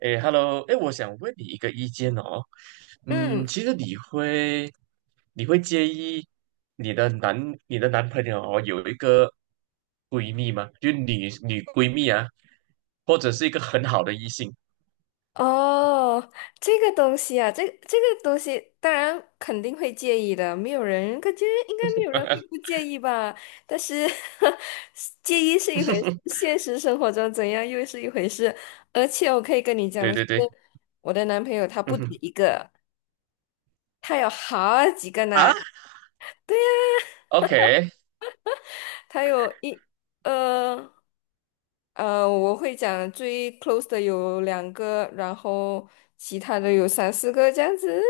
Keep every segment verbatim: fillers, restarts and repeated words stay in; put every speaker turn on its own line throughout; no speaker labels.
哎 h e l l o 哎，我想问你一个意见哦。嗯，
嗯，
其实你会，你会介意你的男，你的男朋友哦有一个闺蜜吗？就女女闺蜜啊，或者是一个很好的异性？
哦，这个东西啊，这这个东西当然肯定会介意的，没有人，感觉应该没有人会不介意吧？但是 介意是一回事，现实生活中怎样又是一回事。而且我可以跟你讲
对
的是，
对对，
我的男朋友他不
嗯
止
哼
一个，他有好几个呢，
啊，OK，
他有一呃呃，我会讲最 close 的有两个，然后其他的有三四个这样子。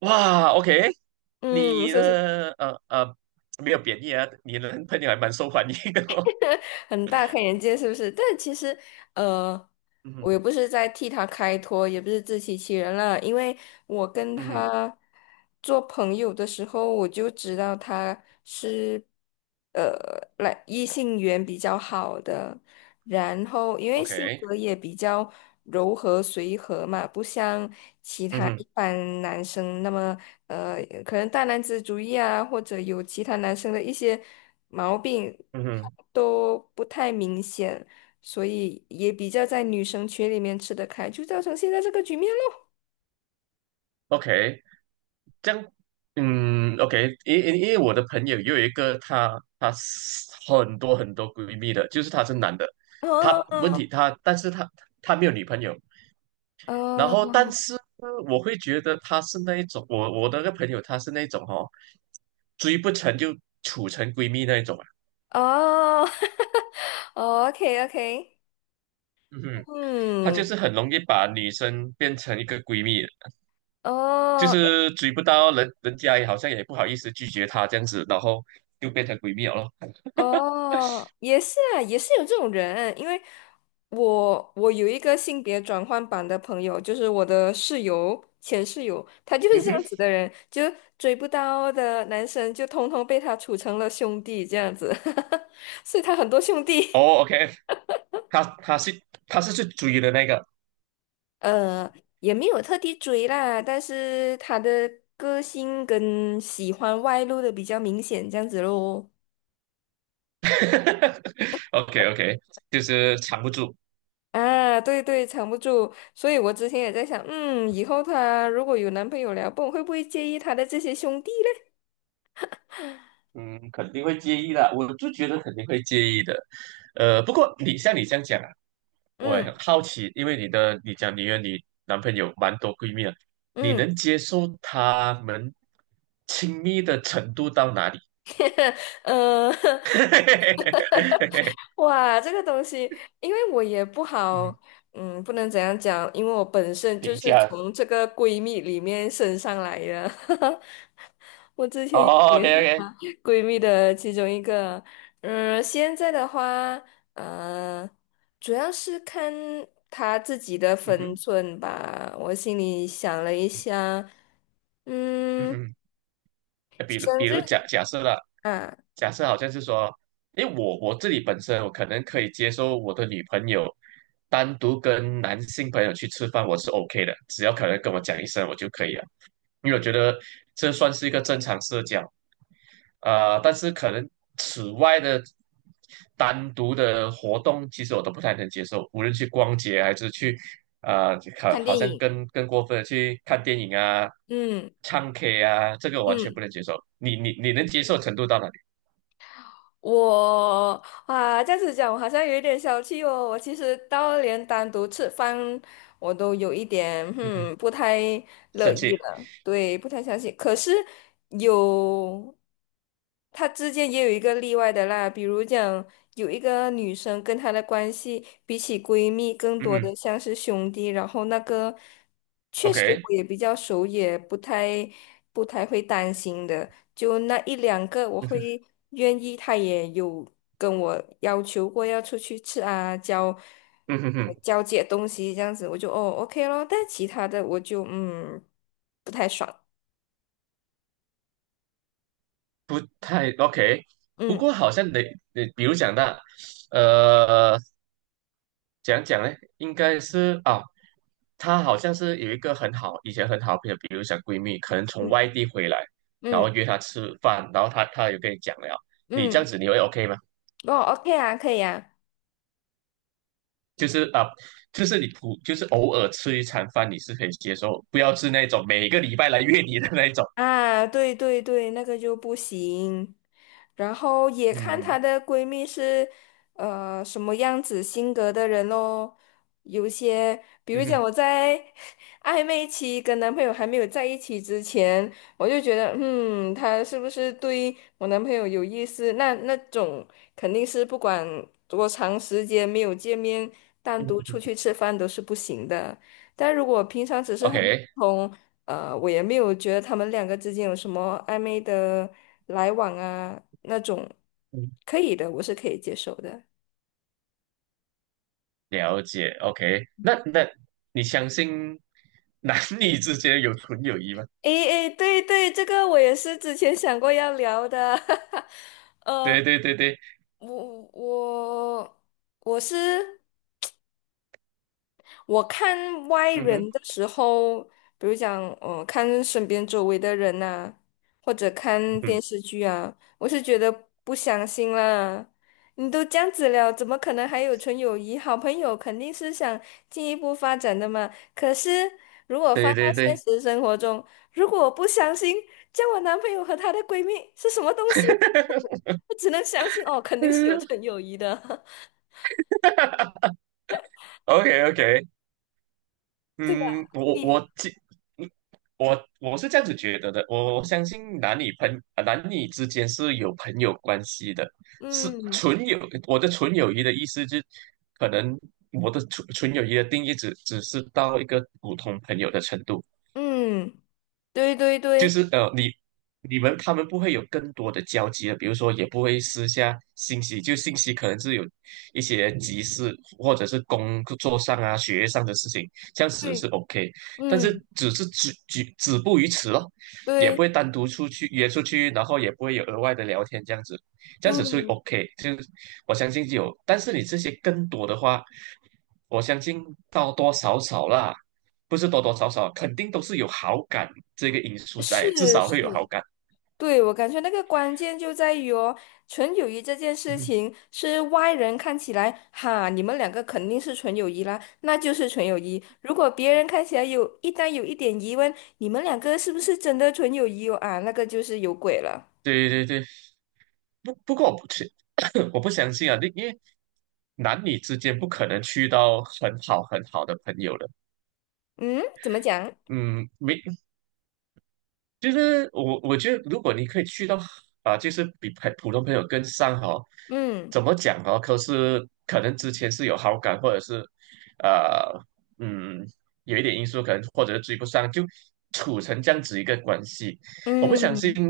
哇，OK，
嗯，
你
是不是。
的呃呃没有贬义啊，你的男朋友还蛮受欢迎的哦。
很大开眼界，是不是？但其实，呃，
嗯哼，
我也不是在替他开脱，也不是自欺欺人啦，因为我跟
嗯哼
他做朋友的时候，我就知道他是呃，来异性缘比较好的，然后因为性
，OK，
格也比较柔和随和嘛，不像其
嗯
他一
哼，
般男生那么呃，可能大男子主义啊，或者有其他男生的一些毛病
嗯哼
都不太明显。所以也比较在女生群里面吃得开，就造成现在这个局面咯。
，OK。这样，嗯，OK，因因因为我的朋友也有一个她，她是很多很多闺蜜的，就是她是男的，她问
哦
题她，但是她她没有女朋友，然
哦
后 但是我会觉得她是那一种，我我的那个朋友她是那种哦，追不成就处成闺蜜那一种啊，
哦哦，OK OK，
嗯 哼，她就
嗯，
是很容易把女生变成一个闺蜜，就
哦诶
是追不到人，人家也好像也不好意思拒绝她这样子，然后就变成闺蜜了咯，
哦，也是啊，也是有这种人，因为我我有一个性别转换版的朋友，就是我的室友。前室友，他就是
嗯
这样
哼。
子的人，就追不到的男生，就通通被他处成了兄弟这样子，所以他很多兄弟。
哦，OK，他他是他是去追的那个
呃，也没有特地追啦，但是她的个性跟喜欢外露的比较明显，这样子咯。
，OK OK，就是藏不住，
啊，对对，藏不住，所以我之前也在想，嗯，以后她如果有男朋友了，不懂会不会介意她的这些兄弟嘞？
嗯，肯定会介意的，我就觉得肯定会介意的，呃，不过你像你这样讲啊，我也很
嗯
好奇，因为你的你讲你和你男朋友蛮多闺蜜啊，你
嗯，
能接受他们亲密的程度到哪里？
呃，哇，这个东西，因为我也不好，
嗯，
嗯，不能怎样讲，因为我本身就
评
是
价
从这个闺蜜里面升上来的，
哦
也
，OK OK，
闺蜜的其中一个。嗯，现在的话，呃，主要是看她自己的
嗯
分
哼，
寸吧。我心里想了一
嗯
下，
嗯
嗯，
哼。呃比如
生
比
日
如假假设了，
啊，
假设好像是说，因为我我自己本身我可能可以接受我的女朋友单独跟男性朋友去吃饭，我是 OK 的，只要可能跟我讲一声我就可以了，因为我觉得这算是一个正常社交。呃，但是可能此外的单独的活动，其实我都不太能接受，无论去逛街还是去，呃，好，
看
好
电
像
影，
更更过分的去看电影啊、
嗯
唱 K 啊，这个我完全
嗯。
不能接受。你你你能接受程度到哪里？
我啊，这样子讲，我好像有一点小气哦。我其实到连单独吃饭，我都有一点，
嗯哼，
嗯，不太乐
生气，
意了。对，不太相信。可是有，他之间也有一个例外的啦，比如讲有一个女生跟她的关系比起闺蜜更
嗯
多
哼
的像是兄弟，然后那个确实
，OK，
我也比较熟，也不太不太会担心的，就那一两个我
嗯哼，
会愿意，她也有跟我要求过要出去吃啊，交。
嗯哼
我
哼，
交接东西这样子，我就哦 OK 咯，但其他的我就嗯不太爽，
不太 OK。不过
嗯
好像得，你比如讲到，呃。讲讲呢，应该是啊，她好像是有一个很好，以前很好的朋友，比如讲闺蜜，可能从
嗯
外地回来，然后
嗯
约她吃饭，然后她她有跟你讲了，你这样
嗯，
子你会 OK 吗？
哦 OK 啊，可以啊。
就是啊，就是你普就是偶尔吃一餐饭，你是可以接受，不要是那种每个礼拜来约你的那一种。
啊，对对对，那个就不行。然后也看
嗯
她的闺蜜是呃什么样子性格的人咯。有些，比
嗯
如讲
哼
我在 暧昧期跟男朋友还没有在一起之前，我就觉得，嗯，他是不是对我男朋友有意思？那那种肯定是不管多长时间没有见面，单
嗯
独出
哼
去吃饭都是不行的。但如果平常只是很普
，OK，
通。呃，我也没有觉得他们两个之间有什么暧昧的来往啊，那种
嗯
可以的，我是可以接受的。
了解 OK，那那你相信男女之间有纯友谊吗？
诶诶，对对，这个我也是之前想过要聊的，呃，
对对对对，
我我我是。我看外
嗯哼
人的时候，比如讲，呃，看身边周围的人呐、或者
嗯
看电
哼。
视剧啊，我是觉得不相信啦。你都这样子了，怎么可能还有纯友谊？好朋友肯定是想进一步发展的嘛。可是如果放
对
到
对
现
对，
实生活中，如果我不相信，叫我男朋友和她的闺蜜是什么东西，我只能相信哦，肯定是有纯 友谊的，
哈哈 OK OK，
对吧？
嗯，我
你，
我记，嗯我我是这样子觉得的，我我相信男女朋呃男女之间是有朋友关系的，是
嗯
纯友。我的纯友谊的意思就可能我的纯纯友谊的定义只只是到一个普通朋友的程度。
嗯。对对
就
对
是呃，你你们他们不会有更多的交集了，比如说也不会私下信息，就信息可能是有一些急事或者是工作上啊、学业上的事情，这样子是
对，
OK，但是
嗯，
只是止止止步于此咯，也不
对
会单独出去约出去，然后也不会有额外的聊天这样子，这样子是
对，
OK，就我相信有，但是你这些更多的话，我相信多多少少啦，不是多多少少，肯定都是有好感这个因素在，至
是
少会有好
是，
感。
对，我感觉那个关键就在于哦，纯友谊这件
嗯
事
哼
情是外人看起来，哈，你们两个肯定是纯友谊啦，那就是纯友谊。如果别人看起来有一旦有一点疑问，你们两个是不是真的纯友谊哦？啊，那个就是有鬼了。
对对对，不不过我不去，我不相信啊，因因为男女之间不可能去到很好很好的朋友的，
嗯，怎么讲？
嗯，没就是我，我觉得如果你可以去到啊，就是比普普通朋友更上哈，
嗯
怎么讲哦？可是可能之前是有好感，或者是呃，嗯，有一点因素，可能或者是追不上，就处成这样子一个关系。我不相信，
嗯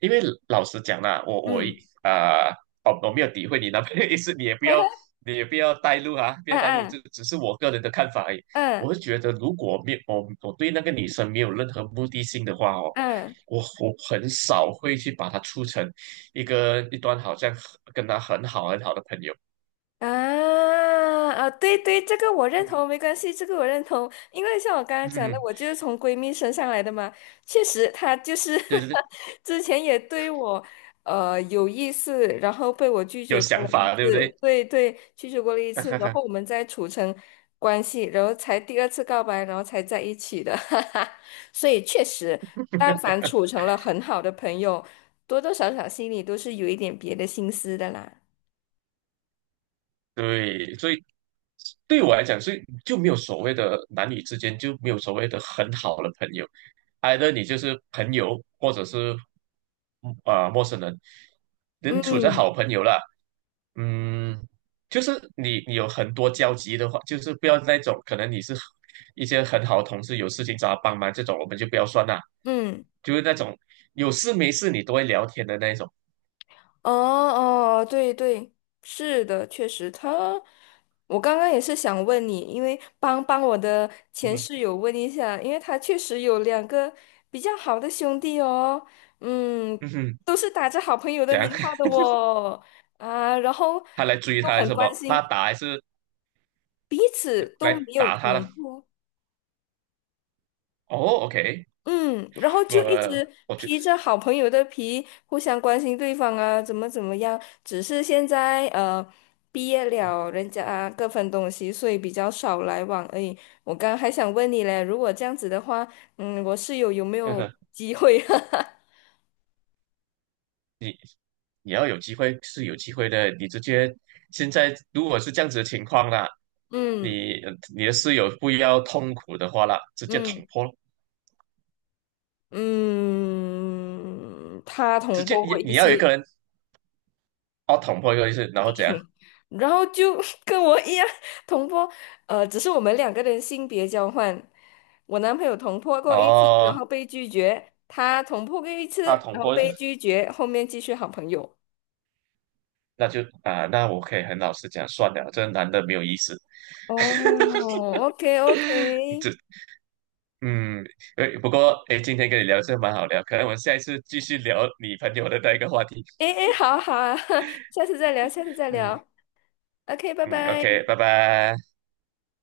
因为老实讲啦，我我一
嗯，
啊、哦，我没有诋毁你男朋友意思，你也不要，你也不要带路啊，不要带路，
嗯
这只是我个人的看法而已。
嗯嗯
我是觉得，如果没有我我对那个女生没有任何目的性的话哦，
嗯。
我我很少会去把她处成一个一段好像很跟她很好很好的朋友。
啊啊，对对，这个我认
嗯
同，没关系，这个我认同，因为像我刚刚讲
嗯，
的，
嗯
我就是从闺蜜身上来的嘛，确实，她就是
就是
之前也对我呃有意思，然后被我拒
有
绝过
想
了一
法，对不
次，
对？
对对，拒绝过了一次，然后 我们再处成关系，然后才第二次告白，然后才在一起的，哈哈，所以确实，但凡处成了很好的朋友，多多少少心里都是有一点别的心思的啦，
对，所以对我来讲，所以就没有所谓的男女之间就没有所谓的很好的朋友 e i 你就是朋友，或者是啊、呃陌生人，能处成
嗯
好朋友了。嗯，就是你你有很多交集的话，就是不要那种可能你是一些很好的同事，有事情找他帮忙这种，我们就不要算啦。
嗯。
就是那种有事没事你都会聊天的那一种。
哦哦，对对，是的，确实他，我刚刚也是想问你，因为帮帮我的
嗯
前
哼
室友问一下，因为他确实有两个比较好的兄弟哦，嗯，
嗯哼，
都是打着好朋友的
怎
名
样？
号 的哦，啊，然后
他来追
都
他还是
很
什么？
关心，
他打还是
彼此都
来
没有
打他
捅
了。
破
哦，OK，
嗯，然后就一
我
直
我觉得
披着好朋友的皮，互相关心对方啊，怎么怎么样。只是现在呃，毕业了，人家啊各分东西，所以比较少来往而已。我刚还想问你嘞，如果这样子的话，嗯，我室友有没有 机会？
你要有机会是有机会的。你直接现在如果是这样子的情况啦，
嗯
你你的室友不要痛苦的话啦，直接捅
嗯
破咯，
嗯，他
直
捅
接
破过
你
一
你要有一
次。
个人哦捅破一个意思，然后怎样？
然后就 跟我一样同坡，呃，只是我们两个人性别交换。我男朋友同坡过一次，然
哦，
后被拒绝；他同坡过一次，
他捅
然后
破一次，
被拒绝，后面继续好朋友。
那就啊、那我可以很老实讲，算了，这个男的没有意思。
哦，OK OK，
这嗯，诶不过哎，诶今天跟你聊这蛮好聊，可能我们下一次继续聊你朋友的那一个话题。
哎哎诶，好好啊，下次再聊，下次再
嗯。
聊，OK，拜
嗯
拜。
，OK，拜拜。